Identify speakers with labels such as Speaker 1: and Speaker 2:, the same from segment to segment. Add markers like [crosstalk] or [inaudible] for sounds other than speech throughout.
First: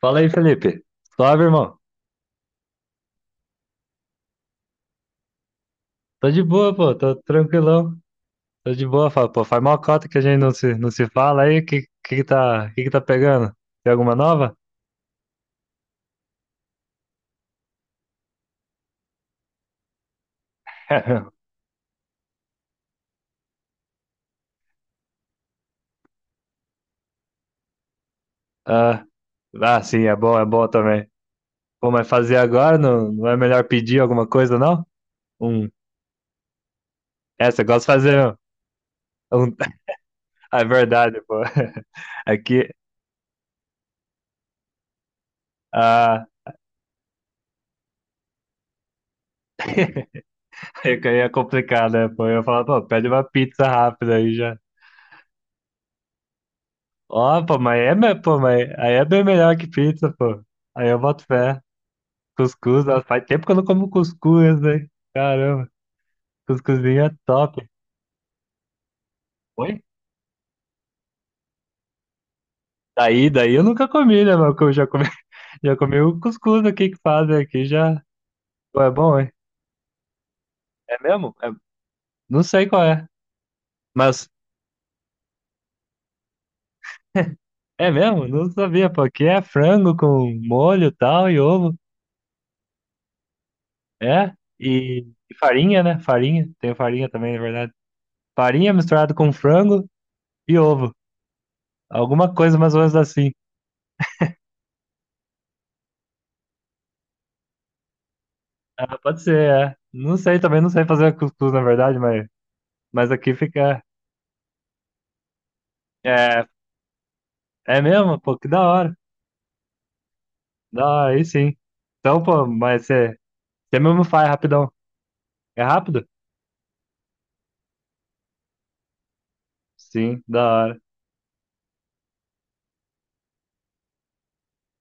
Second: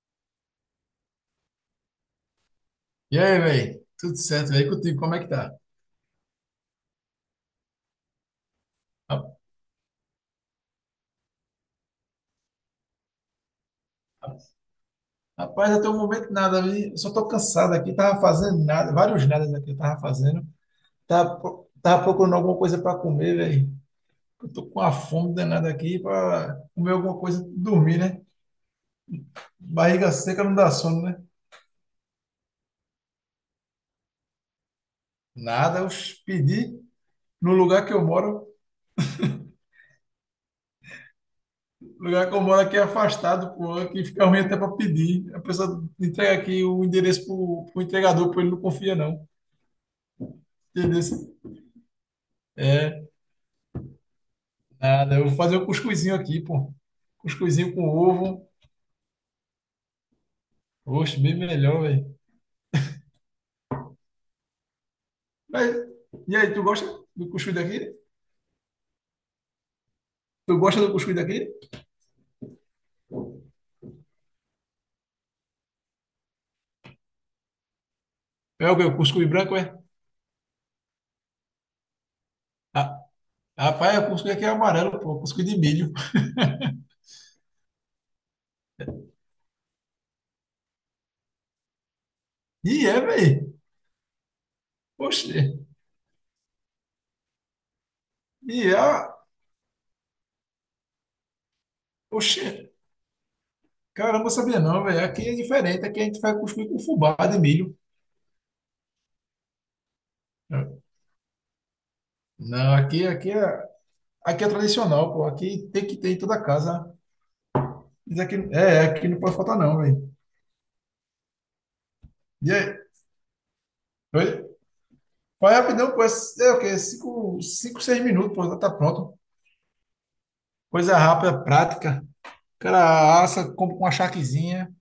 Speaker 1: Fala aí, Felipe. Suave, irmão.
Speaker 2: E aí, velho? Tudo certo, velho? Contigo, como é que tá?
Speaker 1: Tô de boa, pô. Tô tranquilão. Tô de boa.
Speaker 2: Ra-
Speaker 1: Pô, faz mó cota que a gente não se fala aí. Que tá pegando? Tem alguma
Speaker 2: ra-
Speaker 1: nova?
Speaker 2: Rapaz, até o momento nada, vi. Eu só tô cansado aqui, tava fazendo nada, vários nadas aqui eu tava fazendo. Tava,
Speaker 1: [laughs]
Speaker 2: pro- tava procurando alguma coisa para comer, velho. Eu tô com uma fome danada aqui para comer alguma coisa, e dormir, né?
Speaker 1: Ah, ah, sim,
Speaker 2: Barriga
Speaker 1: é
Speaker 2: seca não
Speaker 1: bom
Speaker 2: dá sono,
Speaker 1: também.
Speaker 2: né?
Speaker 1: Pô, mas fazer agora não, não é melhor pedir alguma coisa, não? Um.
Speaker 2: Nada, eu pedi
Speaker 1: É,
Speaker 2: no
Speaker 1: você gosta
Speaker 2: lugar que
Speaker 1: de
Speaker 2: eu
Speaker 1: fazer
Speaker 2: moro.
Speaker 1: um. um- [laughs] É verdade, pô. [laughs]
Speaker 2: O lugar que eu moro
Speaker 1: Aqui.
Speaker 2: aqui é afastado, pô, aqui fica ruim até para pedir. A pessoa
Speaker 1: Ah,
Speaker 2: entrega aqui o endereço pro entregador, pô, ele não confia não.
Speaker 1: [laughs] é que
Speaker 2: Entendeu?
Speaker 1: aí é complicado, né? Pô, eu ia falar, pô, pede
Speaker 2: É.
Speaker 1: uma pizza rápida aí já.
Speaker 2: Nada, eu vou fazer o cuscuzinho aqui, pô.
Speaker 1: Ó, pô,
Speaker 2: Cuscuzinho
Speaker 1: mas
Speaker 2: com
Speaker 1: pô,
Speaker 2: ovo.
Speaker 1: mas aí é bem melhor que pizza, pô. Aí eu
Speaker 2: Oxe,
Speaker 1: boto
Speaker 2: bem
Speaker 1: fé.
Speaker 2: melhor, velho.
Speaker 1: Cuscuz, nossa, faz tempo que eu não como cuscuz, né?
Speaker 2: Mas,
Speaker 1: Caramba,
Speaker 2: e aí, tu gosta
Speaker 1: cuscuzinho é
Speaker 2: do cuscuz
Speaker 1: top.
Speaker 2: daqui?
Speaker 1: Oi?
Speaker 2: Tu gosta do cuscuz daqui?
Speaker 1: Daí eu nunca comi, né, meu? Eu já comi, [laughs] já comi o cuscuz aqui que fazem aqui, já.
Speaker 2: É o
Speaker 1: Pô,
Speaker 2: quê?
Speaker 1: é
Speaker 2: O
Speaker 1: bom,
Speaker 2: cuscuz
Speaker 1: hein?
Speaker 2: branco, é?
Speaker 1: É mesmo? Não sei qual
Speaker 2: Ah,
Speaker 1: é,
Speaker 2: rapaz, o
Speaker 1: mas
Speaker 2: cuscuz aqui é amarelo, pô. Cuscuz de milho.
Speaker 1: é mesmo? Não sabia, pô. Aqui é frango com molho e tal e ovo.
Speaker 2: E é, velho.
Speaker 1: É? E
Speaker 2: Oxe.
Speaker 1: farinha, né? Farinha. Tem farinha também, na verdade.
Speaker 2: E
Speaker 1: Farinha
Speaker 2: é.
Speaker 1: misturada com frango e ovo. Alguma
Speaker 2: Oxe.
Speaker 1: coisa mais ou menos assim.
Speaker 2: Caramba, eu sabia não, velho. Aqui é diferente. Aqui a gente faz cuscuz com fubá de milho.
Speaker 1: Ah, pode ser, é. Não sei também, não sei fazer cuscuz, na verdade, mas,
Speaker 2: Não, aqui,
Speaker 1: mas
Speaker 2: aqui
Speaker 1: aqui
Speaker 2: é,
Speaker 1: fica.
Speaker 2: aqui é tradicional, pô. Aqui tem que ter em toda
Speaker 1: É,
Speaker 2: casa.
Speaker 1: é
Speaker 2: Mas
Speaker 1: mesmo?
Speaker 2: aqui,
Speaker 1: Pô, que da
Speaker 2: é,
Speaker 1: hora.
Speaker 2: aqui não pode faltar não, velho.
Speaker 1: Da hora, aí sim. Então, pô,
Speaker 2: E aí?
Speaker 1: mas você mesmo faz
Speaker 2: Oi?
Speaker 1: rapidão.
Speaker 2: Foi
Speaker 1: É
Speaker 2: rapidão, pô. É,
Speaker 1: rápido?
Speaker 2: é o quê? Cinco, 6 minutos, pô, já tá pronto.
Speaker 1: Sim, da hora.
Speaker 2: Coisa rápida, prática. O cara assa, compra uma charquezinha.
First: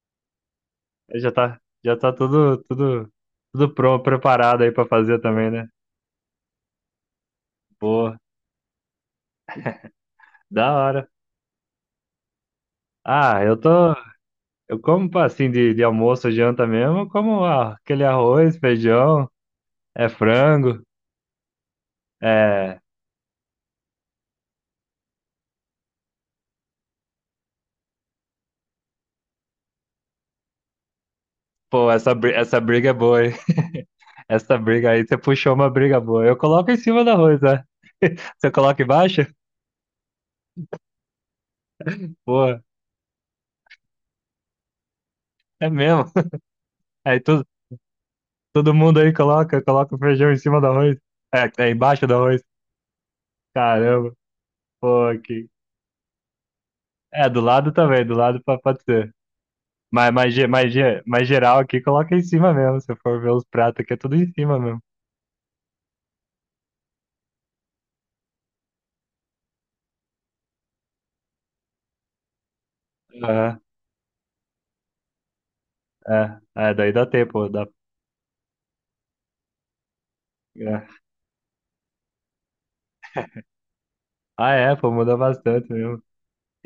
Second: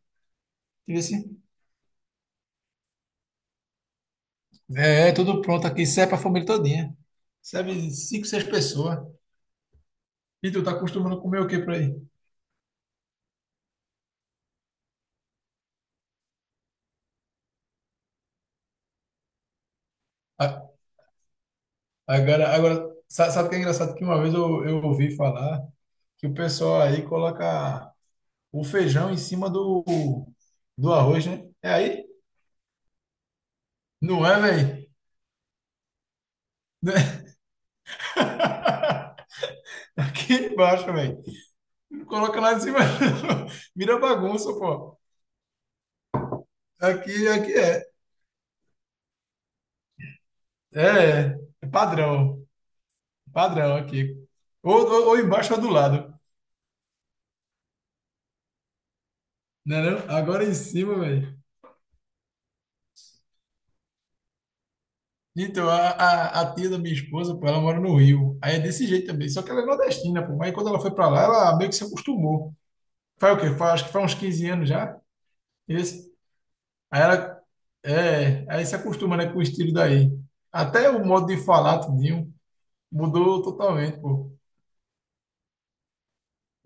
Speaker 2: Entendeu
Speaker 1: Aí Já
Speaker 2: assim?
Speaker 1: tá, já tá tudo pronto, preparado aí pra
Speaker 2: É, é
Speaker 1: fazer
Speaker 2: tudo
Speaker 1: também, né?
Speaker 2: pronto aqui. Serve pra família todinha. Serve
Speaker 1: Boa,
Speaker 2: cinco, seis pessoas. E tu
Speaker 1: da
Speaker 2: tá
Speaker 1: hora.
Speaker 2: acostumando a comer o quê por aí?
Speaker 1: Ah, eu tô. Eu como pô, assim de almoço, janta mesmo, eu como aquele arroz, feijão, é
Speaker 2: A-
Speaker 1: frango. É.
Speaker 2: Sabe o que é engraçado? Que uma vez eu ouvi falar que o pessoal aí coloca o feijão em cima do arroz, né? É
Speaker 1: Pô,
Speaker 2: aí?
Speaker 1: essa briga é boa, hein? [laughs]
Speaker 2: Não
Speaker 1: Essa
Speaker 2: é,
Speaker 1: briga aí, você puxou uma briga boa. Eu coloco em cima da
Speaker 2: velho?
Speaker 1: arroz, né? [laughs] Você coloca
Speaker 2: [laughs]
Speaker 1: embaixo?
Speaker 2: Aqui embaixo, velho. Coloca lá
Speaker 1: Pô,
Speaker 2: em cima. [laughs] Vira bagunça, pô.
Speaker 1: é mesmo. [laughs] Aí
Speaker 2: Aqui,
Speaker 1: todo,
Speaker 2: aqui é.
Speaker 1: todo mundo aí coloca o feijão em cima do arroz.
Speaker 2: É,
Speaker 1: É,
Speaker 2: é
Speaker 1: é embaixo do arroz.
Speaker 2: padrão. Padrão
Speaker 1: Caramba,
Speaker 2: aqui. Ou,
Speaker 1: pô,
Speaker 2: ou, ou
Speaker 1: aqui.
Speaker 2: embaixo ou do lado.
Speaker 1: É, do lado também, do lado pode ser.
Speaker 2: Né, não?
Speaker 1: Mas, mas,
Speaker 2: Agora
Speaker 1: ge-
Speaker 2: em
Speaker 1: mas,
Speaker 2: cima,
Speaker 1: ge- mas
Speaker 2: velho.
Speaker 1: geral aqui, coloca em cima mesmo. Se for ver os pratos aqui, é tudo em cima mesmo.
Speaker 2: Então, a tia da minha esposa, pô, ela mora no Rio. Aí é desse jeito também. Só que ela é nordestina, pô. Mas quando ela foi pra lá, ela meio que se acostumou. Faz o quê?
Speaker 1: Aham,
Speaker 2: Faz, acho que faz uns 15 anos já. Esse.
Speaker 1: é, daí
Speaker 2: Aí
Speaker 1: dá
Speaker 2: ela.
Speaker 1: tempo. Dá,
Speaker 2: É, aí se acostuma, né, com o estilo daí. Até
Speaker 1: é.
Speaker 2: o modo de falar, tudinho, mudou totalmente, pô.
Speaker 1: Ah, é, pô, muda bastante mesmo.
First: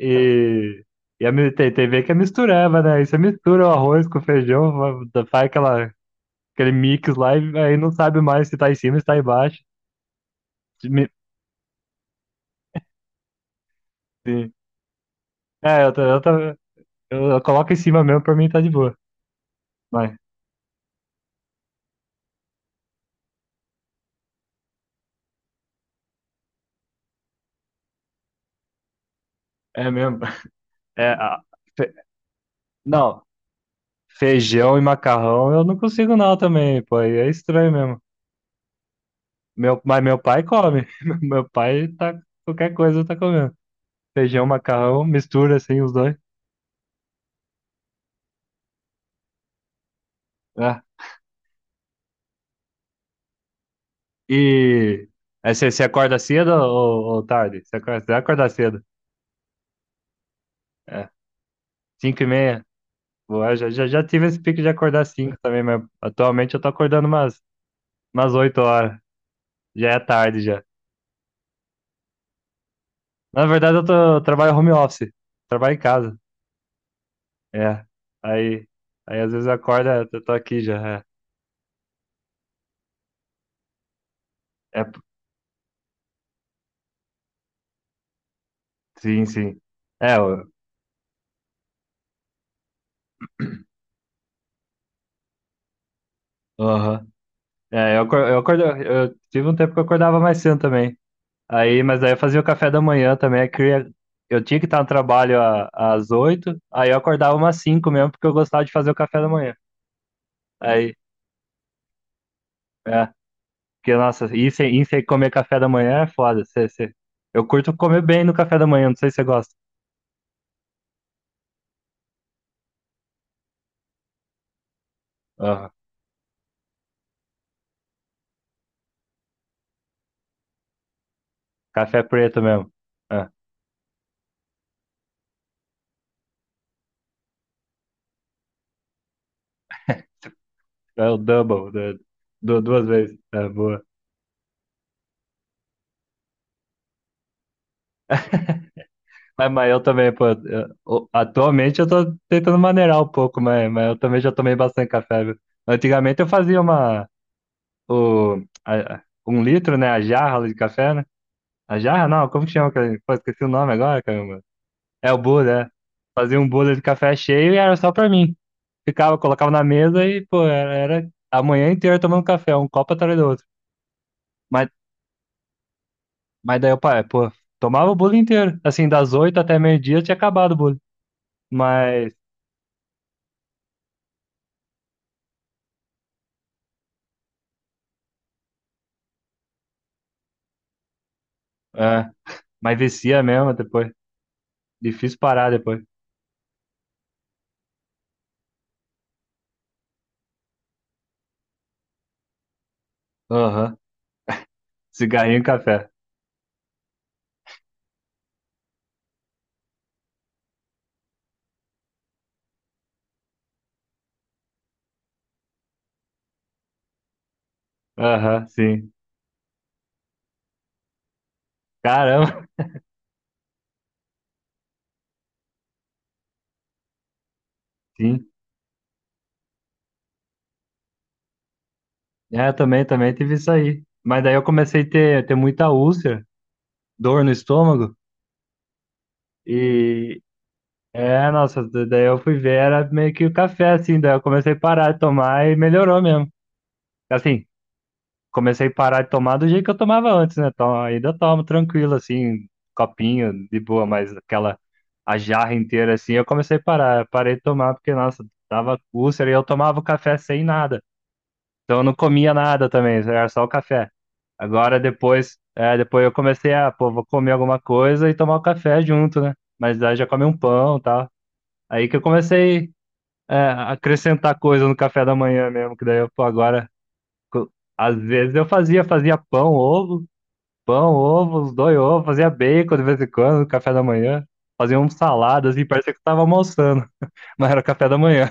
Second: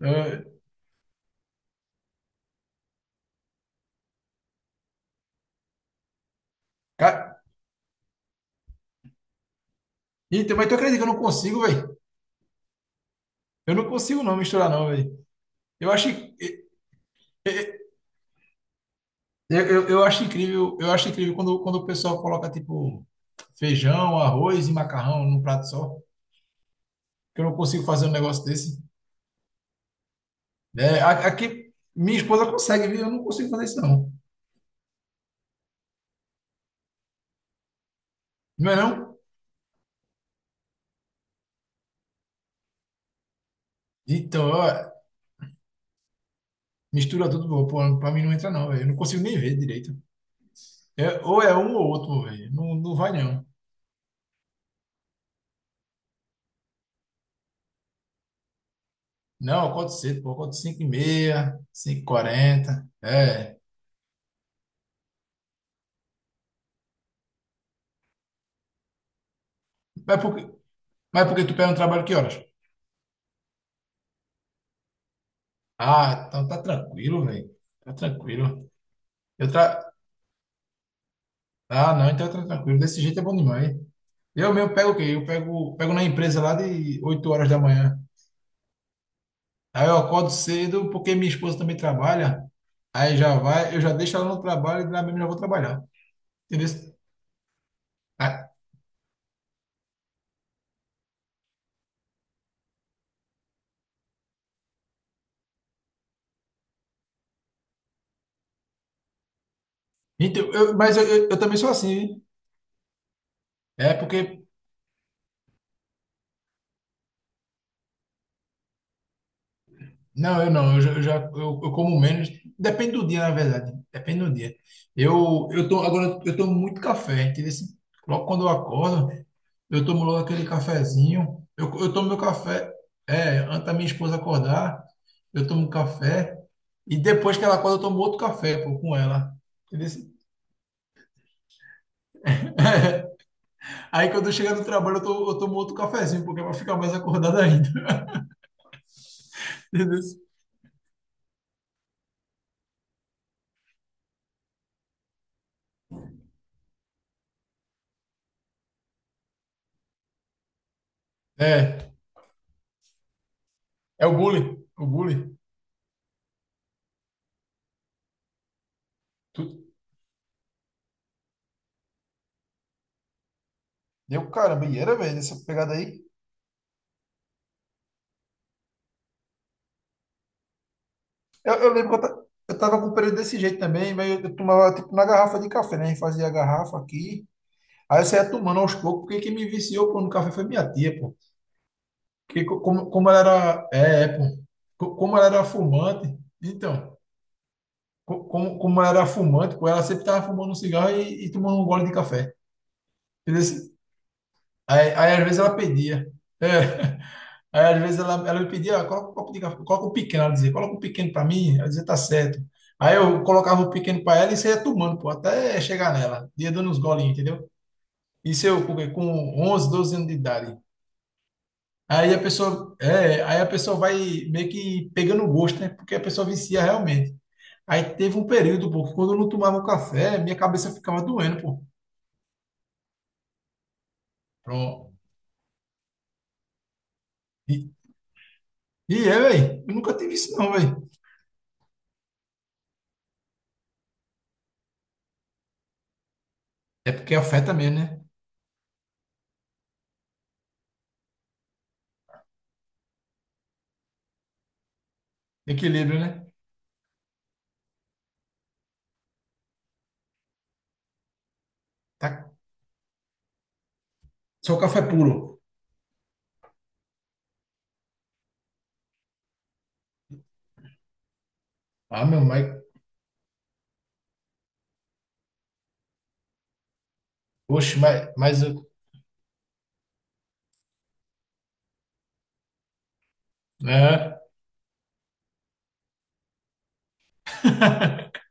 Speaker 2: É,
Speaker 1: e tem ver que é misturava, né? Aí você mistura o arroz com o feijão, faz aquele mix lá
Speaker 2: ca-
Speaker 1: e aí não sabe mais se tá em cima, se tá embaixo.
Speaker 2: Então, mas tu
Speaker 1: Se
Speaker 2: acredita que
Speaker 1: me-
Speaker 2: eu não consigo, velho? Eu não consigo não
Speaker 1: se-
Speaker 2: misturar não, velho.
Speaker 1: É,
Speaker 2: Eu
Speaker 1: eu, tô-
Speaker 2: acho,
Speaker 1: eu, tô- eu coloco
Speaker 2: eu,
Speaker 1: em cima mesmo, pra mim tá de boa.
Speaker 2: eu
Speaker 1: Mas
Speaker 2: acho incrível, eu acho incrível quando, quando o pessoal coloca tipo feijão, arroz e macarrão num prato só. Que eu não consigo fazer um negócio desse.
Speaker 1: é mesmo. [laughs]
Speaker 2: É,
Speaker 1: É,
Speaker 2: aqui
Speaker 1: fe-
Speaker 2: minha esposa consegue, viu? Eu
Speaker 1: não,
Speaker 2: não consigo fazer isso não.
Speaker 1: feijão e macarrão eu não consigo não também, pô. Aí é estranho mesmo.
Speaker 2: Não é não?
Speaker 1: Meu, mas meu pai come. [laughs] Meu pai tá, qualquer coisa tá comendo. Feijão,
Speaker 2: Então, ó,
Speaker 1: macarrão, mistura assim os dois.
Speaker 2: mistura tudo, pô, pra mim não entra não, velho. Eu não consigo nem ver direito.
Speaker 1: É.
Speaker 2: É, ou é um ou outro, velho. Não, não vai não.
Speaker 1: E aí você acorda cedo ou tarde? Você acorda cedo.
Speaker 2: Não, eu acordo cedo, pô. Eu acordo cinco h
Speaker 1: É,
Speaker 2: 30
Speaker 1: 5h30.
Speaker 2: 5h40.
Speaker 1: Boa,
Speaker 2: É.
Speaker 1: já tive esse pique de acordar cinco também, mas atualmente eu tô acordando umas oito horas. Já é
Speaker 2: Mas por,
Speaker 1: tarde já.
Speaker 2: Mas porque tu pega um trabalho que horas?
Speaker 1: Na verdade, eu trabalho home office. Trabalho em casa.
Speaker 2: Ah, então tá tranquilo, velho.
Speaker 1: É.
Speaker 2: Tá
Speaker 1: Aí,
Speaker 2: tranquilo.
Speaker 1: aí às vezes
Speaker 2: Eu tra...
Speaker 1: acorda, eu tô aqui já.
Speaker 2: Ah, não, então tá tranquilo. Desse jeito é bom demais. Eu mesmo
Speaker 1: É,
Speaker 2: pego o quê? Pego na empresa lá de 8 horas da manhã.
Speaker 1: sim, sim.
Speaker 2: Aí eu
Speaker 1: É,
Speaker 2: acordo
Speaker 1: eu,
Speaker 2: cedo porque minha esposa também trabalha. Aí já
Speaker 1: [clears throat]
Speaker 2: vai, eu já deixo ela no trabalho e lá mesmo já vou trabalhar. Entendeu?
Speaker 1: Aham. É, eu, acor- eu,
Speaker 2: Ah,
Speaker 1: acordo, eu tive um tempo que eu acordava mais cedo também. Aí, mas aí eu fazia o café da manhã também. Eu tinha que estar no trabalho às 8, aí eu acordava umas 5 mesmo, porque eu gostava de fazer o café da manhã.
Speaker 2: então,
Speaker 1: Aí,
Speaker 2: mas eu, eu também sou assim, hein?
Speaker 1: é,
Speaker 2: É
Speaker 1: porque,
Speaker 2: porque
Speaker 1: nossa, ir sem comer café da manhã é foda. Eu curto comer bem no café da manhã, não sei se você gosta.
Speaker 2: não, eu não. Eu como menos. Depende do dia, na verdade. Depende do dia.
Speaker 1: Aham.
Speaker 2: Agora eu tomo muito café. Entendeu? Assim, logo quando eu acordo, eu tomo logo aquele cafezinho. Eu
Speaker 1: Café
Speaker 2: tomo meu
Speaker 1: preto mesmo.
Speaker 2: café.
Speaker 1: É,
Speaker 2: É, antes da minha esposa acordar, eu tomo café. E depois que ela acorda, eu tomo outro café, pô, com ela. Entendeu assim?
Speaker 1: é o double, né? Duas vezes. É,
Speaker 2: [laughs]
Speaker 1: boa.
Speaker 2: Aí quando eu chegar no trabalho, eu tomo outro cafezinho, porque vai ficar mais acordado ainda. [laughs]
Speaker 1: Mas eu
Speaker 2: Entendeu
Speaker 1: também,
Speaker 2: assim?
Speaker 1: pô, atualmente eu tô tentando maneirar um pouco, mas eu também já tomei bastante café, viu? Antigamente eu fazia uma. O, a- um litro, né? A jarra de café, né? A
Speaker 2: É,
Speaker 1: jarra não, como que chama? Pô, esqueci o nome agora,
Speaker 2: é o
Speaker 1: caramba.
Speaker 2: bullying. O
Speaker 1: É o
Speaker 2: bullying.
Speaker 1: bolha, é. Fazia um bolha de café cheio e era só pra mim. Ficava, colocava na mesa e, pô, era a manhã inteira tomando café, um copo atrás do outro.
Speaker 2: Deu caramba,
Speaker 1: Mas,
Speaker 2: e era, velho, essa pegada aí.
Speaker 1: mas daí o pai, pô, tomava o bolo inteiro. Assim, das 8 até meio-dia tinha acabado o bolo.
Speaker 2: Eu lembro que
Speaker 1: Mas,
Speaker 2: eu tava com um período desse jeito também, mas eu tomava tipo na garrafa de café, né? A gente fazia a garrafa aqui, aí eu saía tomando aos poucos, porque quem me viciou pô, no café foi minha tia, pô.
Speaker 1: é,
Speaker 2: Porque
Speaker 1: mas
Speaker 2: como ela
Speaker 1: vicia mesmo
Speaker 2: era.
Speaker 1: depois.
Speaker 2: É, é, pô. Como
Speaker 1: Difícil
Speaker 2: ela era
Speaker 1: parar depois.
Speaker 2: fumante, então, como ela era fumante, pô, ela sempre tava fumando um cigarro e tomando um gole de café. Entendeu?
Speaker 1: Aham.
Speaker 2: Aí às vezes
Speaker 1: Cigarrinho e
Speaker 2: ela
Speaker 1: café.
Speaker 2: pedia. É. Aí, às vezes, ela me pedia: "Ah, coloca o copo de café, coloca o pequeno", ela dizia, "coloca o pequeno para mim", ela dizia, "tá certo". Aí eu colocava o pequeno para ela e saía tomando, pô, até chegar nela, ia dando uns golinhos, entendeu? Isso
Speaker 1: Aham,
Speaker 2: eu com
Speaker 1: sim.
Speaker 2: com 11, 12 anos de idade. Aí a
Speaker 1: Caramba,
Speaker 2: pessoa, é, aí a pessoa vai meio que pegando o gosto, né? Porque a pessoa vicia realmente. Aí
Speaker 1: [laughs]
Speaker 2: teve
Speaker 1: sim.
Speaker 2: um período, pô, que quando eu não tomava o café, minha cabeça ficava doendo, pô.
Speaker 1: É, também tive isso aí. Mas daí eu comecei a
Speaker 2: Pronto.
Speaker 1: ter muita úlcera, dor no
Speaker 2: E,
Speaker 1: estômago.
Speaker 2: e é, velho, eu nunca tive
Speaker 1: E
Speaker 2: isso não, velho.
Speaker 1: é, nossa, daí eu fui ver, era meio que o café, assim, daí eu comecei a parar de tomar e melhorou mesmo.
Speaker 2: É porque
Speaker 1: Assim,
Speaker 2: afeta mesmo, né?
Speaker 1: comecei a parar de tomar do jeito que eu tomava antes, né? Então, ainda tomo tranquilo, assim, copinho, de boa, mas aquela, a jarra inteira,
Speaker 2: Equilíbrio,
Speaker 1: assim, eu
Speaker 2: né?
Speaker 1: comecei a parar, parei de tomar, porque, nossa, tava úlcera e eu tomava o café sem nada. Então eu não
Speaker 2: Tá,
Speaker 1: comia nada também, era só o café.
Speaker 2: só
Speaker 1: Agora
Speaker 2: café
Speaker 1: depois,
Speaker 2: puro.
Speaker 1: é, depois eu comecei a, pô, vou comer alguma coisa e tomar o café junto, né? Mas aí já come um pão e tal. Aí que eu
Speaker 2: Ah, meu, mas.
Speaker 1: comecei, é, a acrescentar coisa no café da manhã mesmo, que daí eu, pô, agora, co-
Speaker 2: Oxe,
Speaker 1: às vezes eu fazia pão, ovo, os dois ovos, fazia bacon de vez em quando no café da
Speaker 2: é,
Speaker 1: manhã. Fazia um salada, assim, parecia que eu tava almoçando, [laughs] mas era café da manhã.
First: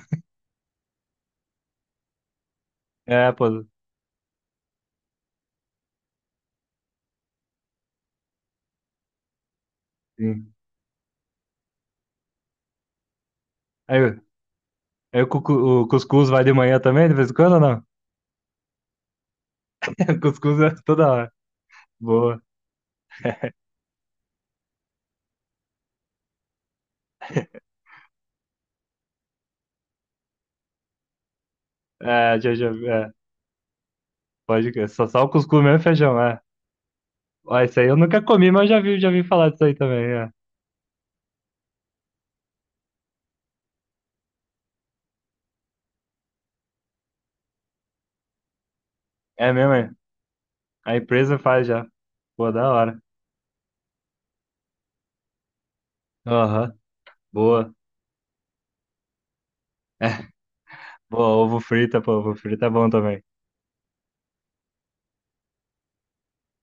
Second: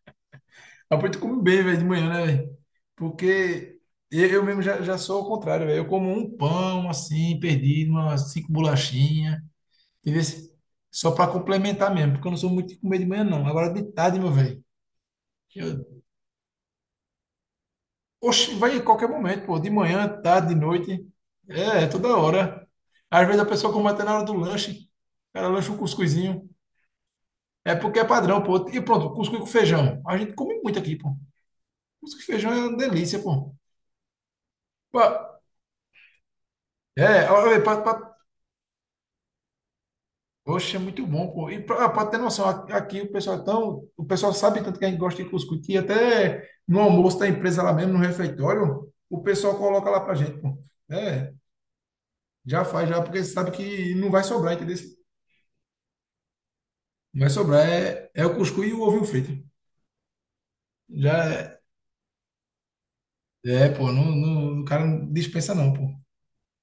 Speaker 2: apoio tu come bem, velho, de manhã, né, velho?
Speaker 1: É, pô,
Speaker 2: Porque eu mesmo já, já sou ao contrário, velho. Eu como um pão, assim, perdido, umas cinco bolachinhas, entendeu?
Speaker 1: sim.
Speaker 2: Só pra complementar mesmo, porque eu não sou muito de comer de manhã, não. Agora de
Speaker 1: Aí,
Speaker 2: tarde, meu velho.
Speaker 1: aí o
Speaker 2: eu-
Speaker 1: cuscuz vai de manhã também, de vez em quando ou não?
Speaker 2: Oxe, vai em qualquer momento, pô. De manhã,
Speaker 1: [laughs]
Speaker 2: tarde, de
Speaker 1: Cuscuz é toda
Speaker 2: noite.
Speaker 1: hora.
Speaker 2: É, é toda
Speaker 1: Boa.
Speaker 2: hora. Às vezes a pessoa come até na hora do lanche. O cara lancha um cuscuzinho. É porque é padrão, pô. E pronto, cuscuz com feijão. A gente come muito aqui, pô. Música de
Speaker 1: É,
Speaker 2: feijão
Speaker 1: já,
Speaker 2: é uma
Speaker 1: é,
Speaker 2: delícia, pô.
Speaker 1: pode crer. Só o
Speaker 2: Pa-
Speaker 1: cuscuz mesmo e feijão, é.
Speaker 2: É,
Speaker 1: Ó,
Speaker 2: olha,
Speaker 1: isso aí eu nunca comi, mas já vi, falar disso aí também, é.
Speaker 2: oxe, é muito bom, pô. E pra, ah, pra ter noção, aqui o pessoal é tão, o pessoal sabe tanto que a gente gosta de cuscuz, que até no almoço da empresa lá mesmo, no refeitório, o
Speaker 1: É
Speaker 2: pessoal
Speaker 1: mesmo,
Speaker 2: coloca
Speaker 1: é.
Speaker 2: lá pra gente, pô.
Speaker 1: A
Speaker 2: É,
Speaker 1: empresa faz já. Pô,
Speaker 2: já
Speaker 1: da
Speaker 2: faz,
Speaker 1: hora.
Speaker 2: já, porque sabe que não vai sobrar, entendeu?
Speaker 1: Aham,
Speaker 2: Não vai sobrar,
Speaker 1: boa.
Speaker 2: é, é o cuscuz e o ovinho frito. Já
Speaker 1: Boa, ovo
Speaker 2: é,
Speaker 1: frita, pô, ovo frita é bom também.
Speaker 2: é, pô, não, não, o cara não dispensa não, pô.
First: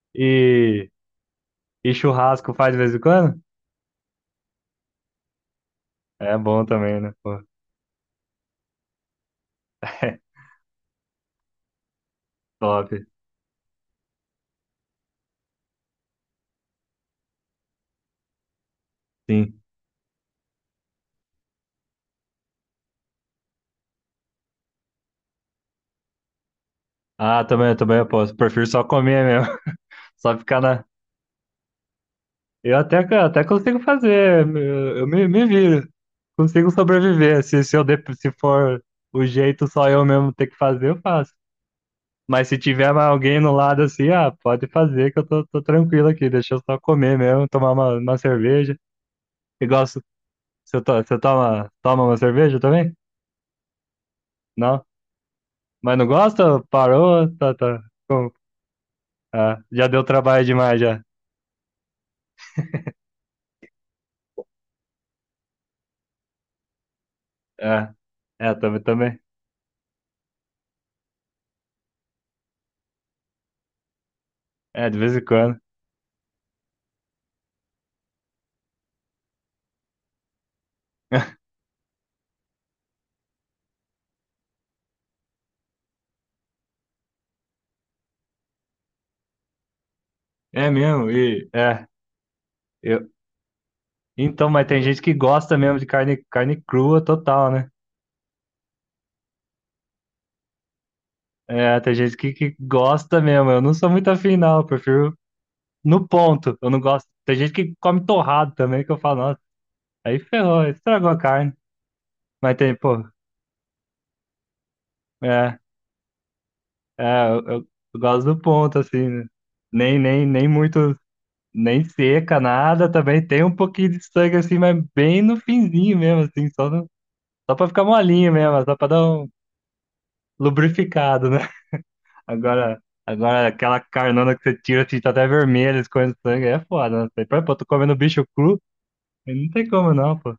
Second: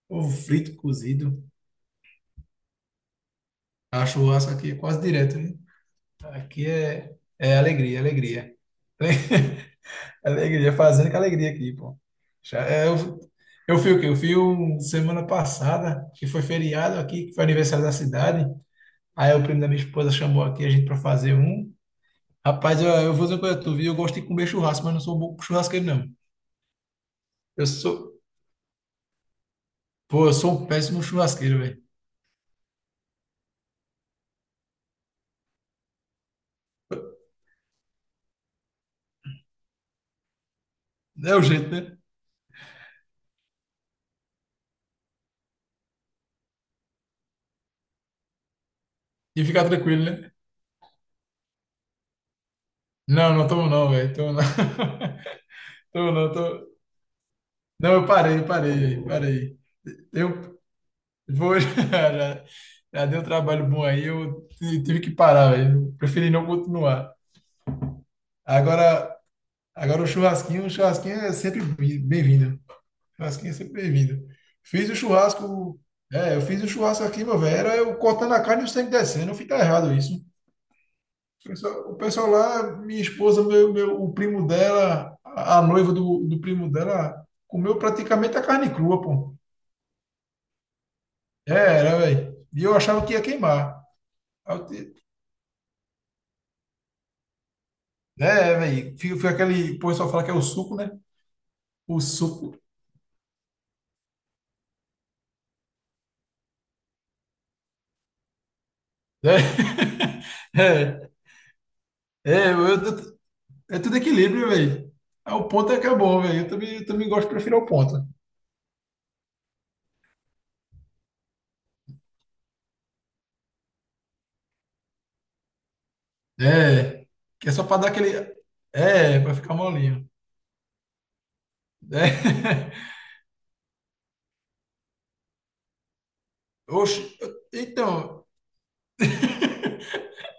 Speaker 2: Ovo frito,
Speaker 1: E,
Speaker 2: cozido,
Speaker 1: e churrasco faz de vez em quando?
Speaker 2: a churrasco aqui é quase direto, né?
Speaker 1: É bom
Speaker 2: Aqui
Speaker 1: também, né,
Speaker 2: é,
Speaker 1: pô.
Speaker 2: é alegria, alegria. [laughs]
Speaker 1: [laughs]
Speaker 2: Alegria, fazendo com alegria aqui, pô. Já, é,
Speaker 1: Top,
Speaker 2: eu fui o quê? Semana passada, que foi feriado aqui, que foi aniversário da cidade. Aí o primo
Speaker 1: sim.
Speaker 2: da minha esposa chamou aqui a gente para fazer um. Rapaz, eu vou dizer uma coisa, a tu viu? Eu gosto de comer churrasco, mas não sou bom churrasqueiro, não.
Speaker 1: Ah,
Speaker 2: Eu
Speaker 1: também eu
Speaker 2: sou,
Speaker 1: posso. Prefiro só comer mesmo. [laughs]
Speaker 2: eu
Speaker 1: Só
Speaker 2: sou
Speaker 1: ficar
Speaker 2: um
Speaker 1: na.
Speaker 2: péssimo churrasqueiro, velho.
Speaker 1: Eu até consigo fazer. Eu me viro. Consigo sobreviver. Se, eu de- se for o jeito só eu mesmo ter que fazer, eu faço.
Speaker 2: É o jeito, né?
Speaker 1: Mas se tiver mais alguém no lado assim, ah, pode fazer que eu tô tranquilo aqui. Deixa eu só comer mesmo, tomar uma cerveja.
Speaker 2: E ficar
Speaker 1: E gosto.
Speaker 2: tranquilo, né?
Speaker 1: Você toma uma cerveja também?
Speaker 2: Não, não tomo não, velho. Tomo não.
Speaker 1: Não?
Speaker 2: [laughs]
Speaker 1: Mas não
Speaker 2: Tomo não,
Speaker 1: gosta?
Speaker 2: tô...
Speaker 1: Parou? Tá, tá.
Speaker 2: Não, eu
Speaker 1: Com-
Speaker 2: parei, parei, velho, parei.
Speaker 1: já deu trabalho
Speaker 2: Eu
Speaker 1: demais já.
Speaker 2: vou, [laughs] já, já deu um trabalho bom aí, tive que parar, velho. Preferi não continuar.
Speaker 1: É, é, também,
Speaker 2: Agora,
Speaker 1: também.
Speaker 2: agora o churrasquinho é sempre bem-vindo. Churrasquinho é sempre bem-vindo.
Speaker 1: É,
Speaker 2: Fiz o
Speaker 1: de vez em quando.
Speaker 2: churrasco, é, eu fiz o churrasco aqui, meu velho, era eu cortando a carne e o sangue descendo, fica errado isso. O
Speaker 1: [laughs]
Speaker 2: pessoal, o pessoal lá, minha esposa, o primo dela, a noiva do primo dela, comeu praticamente a carne crua, pô.
Speaker 1: É mesmo, e
Speaker 2: É,
Speaker 1: é.
Speaker 2: era, velho. E eu achava
Speaker 1: Eu...
Speaker 2: que ia queimar.
Speaker 1: Então, mas tem gente que gosta mesmo de carne crua total, né?
Speaker 2: É, é, velho. Fica aquele. O pessoal fala que é o suco, né?
Speaker 1: É, tem
Speaker 2: O
Speaker 1: gente que
Speaker 2: suco.
Speaker 1: gosta mesmo. Eu não sou muito afim, não. Eu prefiro no ponto. Eu não gosto. Tem gente que come torrado também, que eu falo,
Speaker 2: É,
Speaker 1: nossa, aí
Speaker 2: [laughs]
Speaker 1: ferrou, aí estragou
Speaker 2: é,
Speaker 1: a carne.
Speaker 2: é,
Speaker 1: Mas
Speaker 2: eu-
Speaker 1: tem, pô,
Speaker 2: eu- é tudo equilíbrio, velho. É, o
Speaker 1: é,
Speaker 2: ponto é que é bom, velho. Eu também
Speaker 1: é,
Speaker 2: gosto
Speaker 1: eu,
Speaker 2: prefiro o
Speaker 1: eu-
Speaker 2: ponto.
Speaker 1: eu gosto do ponto, assim, né? Nem muito, nem seca, nada também. Tem um pouquinho de sangue, assim, mas bem no finzinho mesmo, assim, só, no,
Speaker 2: É, que é
Speaker 1: só
Speaker 2: só
Speaker 1: pra
Speaker 2: pra
Speaker 1: ficar
Speaker 2: dar aquele.
Speaker 1: molinho mesmo, só pra dar
Speaker 2: É,
Speaker 1: um
Speaker 2: pra ficar molinho.
Speaker 1: lubrificado, né?
Speaker 2: É.
Speaker 1: Agora aquela carnona que você tira, você tá até vermelha, escorrendo sangue, aí é
Speaker 2: [laughs]
Speaker 1: foda, né? Tô comendo bicho
Speaker 2: Então,
Speaker 1: cru, aí não tem como não, pô.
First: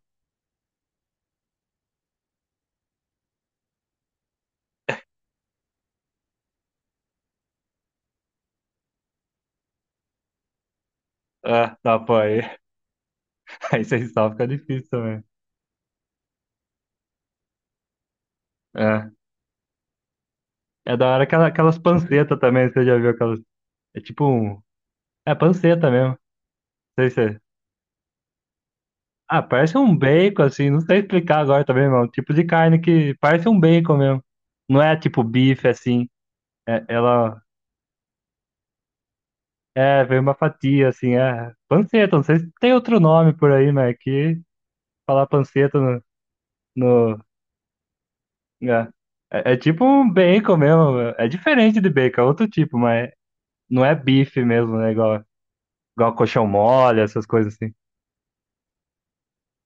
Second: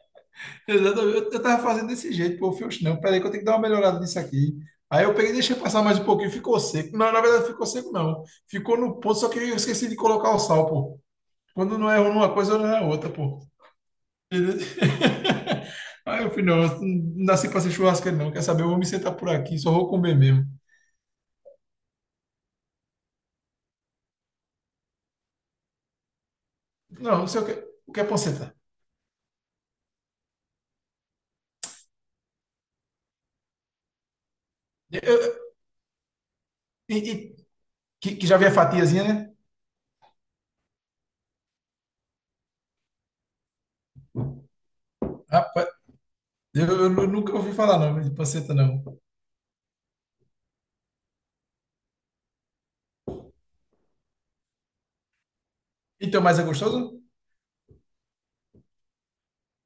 Speaker 2: exatamente, eu tava fazendo desse jeito, pô, eu falei, oxe, não, peraí que eu tenho que dar uma melhorada nisso aqui. Aí eu peguei, e deixei passar mais um pouquinho, ficou seco. Não, na verdade, ficou seco, não. Ficou no ponto, só que eu esqueci de colocar o sal, pô.
Speaker 1: É,
Speaker 2: Quando não
Speaker 1: tá,
Speaker 2: é
Speaker 1: pô,
Speaker 2: uma
Speaker 1: aí,
Speaker 2: coisa, não é outra, pô.
Speaker 1: [laughs] aí sem sal fica difícil também.
Speaker 2: [laughs] Aí eu falei, não, eu não nasci pra ser churrasqueiro, não. Quer saber? Eu vou me
Speaker 1: É,
Speaker 2: sentar por aqui, só vou comer mesmo.
Speaker 1: é da hora aquelas pancetas também, você já viu aquelas, é tipo um, é panceta mesmo, não sei
Speaker 2: Não,
Speaker 1: se,
Speaker 2: não
Speaker 1: é,
Speaker 2: sei o que. O que é panceta?
Speaker 1: ah, parece um bacon, assim, não sei explicar agora também, mano, tipo de carne que parece um bacon mesmo, não é tipo
Speaker 2: Eu,
Speaker 1: bife, assim, é,
Speaker 2: e, e-
Speaker 1: ela,
Speaker 2: que já vem a fatiazinha, né?
Speaker 1: é, vem uma fatia, assim, é, panceta, não sei se tem outro nome por aí, mas é que falar
Speaker 2: Rapaz,
Speaker 1: panceta no, no,
Speaker 2: nunca ouvi falar não, de panceta, não.
Speaker 1: né? É tipo um bacon mesmo. É diferente de bacon, é outro tipo, mas não é bife mesmo, né? Igual
Speaker 2: Então, mas é
Speaker 1: colchão
Speaker 2: gostoso?
Speaker 1: mole, essas coisas assim.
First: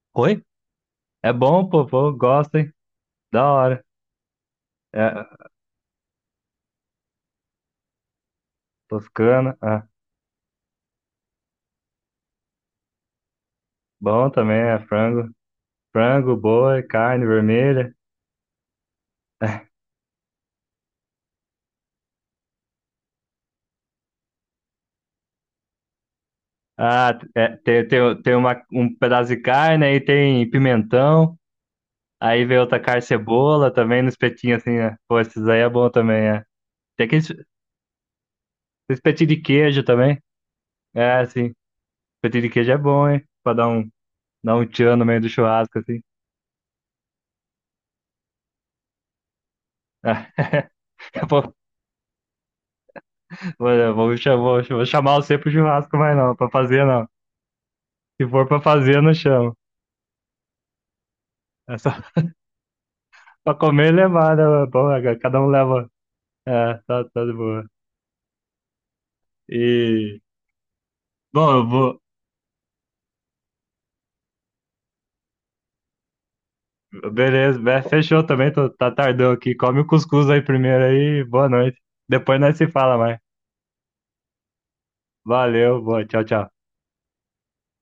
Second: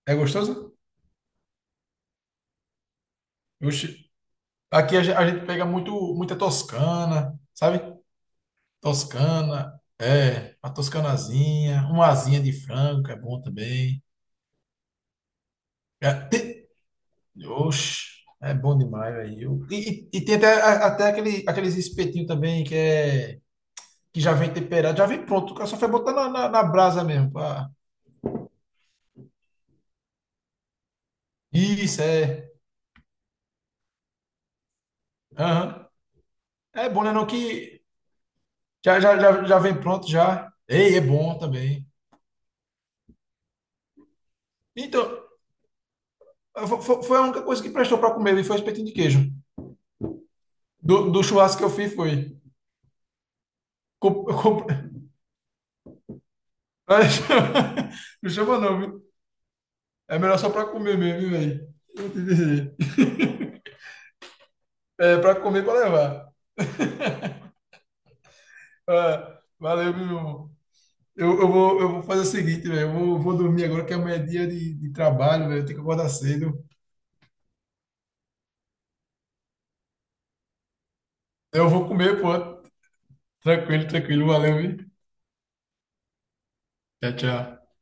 Speaker 2: É
Speaker 1: Oi?
Speaker 2: gostoso?
Speaker 1: É bom, pô, gosto, hein? Da hora.
Speaker 2: Oxi. Aqui a
Speaker 1: É,
Speaker 2: gente pega muito, muita toscana, sabe?
Speaker 1: toscana,
Speaker 2: Toscana,
Speaker 1: ah,
Speaker 2: é, uma toscanazinha, uma asinha de frango, que é bom também.
Speaker 1: bom também, é frango.
Speaker 2: É,
Speaker 1: Frango,
Speaker 2: tem-
Speaker 1: boi, carne vermelha.
Speaker 2: Oxe, é bom demais, velho.
Speaker 1: [laughs]
Speaker 2: E tem até, até aquele, aqueles espetinhos também que é que já vem temperado, já vem pronto. O cara só foi botar na, na brasa
Speaker 1: Ah,
Speaker 2: mesmo.
Speaker 1: é,
Speaker 2: Pá.
Speaker 1: tem um pedaço de carne, aí tem pimentão,
Speaker 2: Isso,
Speaker 1: aí
Speaker 2: é.
Speaker 1: vem outra carne cebola também no espetinho assim, né? Pô, esses aí é
Speaker 2: Aham.
Speaker 1: bom também, é.
Speaker 2: É bom,
Speaker 1: Tem
Speaker 2: né? Não
Speaker 1: aqueles
Speaker 2: que já,
Speaker 1: Esse
Speaker 2: já,
Speaker 1: petinho de
Speaker 2: já, já vem
Speaker 1: queijo
Speaker 2: pronto,
Speaker 1: também.
Speaker 2: já. Ei, é
Speaker 1: É,
Speaker 2: bom
Speaker 1: sim.
Speaker 2: também.
Speaker 1: Petinho de queijo é bom, hein? Pra dar um, tchan no
Speaker 2: Então,
Speaker 1: meio do churrasco, assim.
Speaker 2: foi a única coisa que prestou para comer, viu? Foi o espetinho de queijo.
Speaker 1: Ah, [laughs]
Speaker 2: Do
Speaker 1: Vou,
Speaker 2: churrasco que eu fiz foi.
Speaker 1: vou, vou,
Speaker 2: Com-
Speaker 1: chamar- vou,
Speaker 2: com-
Speaker 1: vou chamar você pro churrasco, mas não. Pra fazer, não.
Speaker 2: [laughs]
Speaker 1: Se
Speaker 2: Não
Speaker 1: for pra
Speaker 2: chama não,
Speaker 1: fazer, eu não
Speaker 2: viu?
Speaker 1: chamo.
Speaker 2: É melhor só para comer mesmo, viu, velho.
Speaker 1: É só
Speaker 2: Eu te
Speaker 1: [laughs]
Speaker 2: dizer.
Speaker 1: pra comer e levar, né? mano? Bom, é,
Speaker 2: É, para
Speaker 1: cada um
Speaker 2: comer, para
Speaker 1: leva.
Speaker 2: levar.
Speaker 1: É, tá, tá de boa.
Speaker 2: Ah, valeu, meu
Speaker 1: E.
Speaker 2: irmão.
Speaker 1: Bom, eu
Speaker 2: Eu
Speaker 1: vou.
Speaker 2: vou fazer o seguinte, velho. Vou dormir agora que amanhã é dia de trabalho, velho. Eu tenho que acordar cedo.
Speaker 1: Beleza, fechou também. Tá tardão aqui. Come o cuscuz aí primeiro aí. Boa
Speaker 2: Eu
Speaker 1: noite.
Speaker 2: vou comer, pô.
Speaker 1: Depois nós se fala mais.
Speaker 2: Tranquilo, tranquilo. Valeu, viu?
Speaker 1: Valeu, boa. Tchau, tchau.
Speaker 2: Tchau, tchau.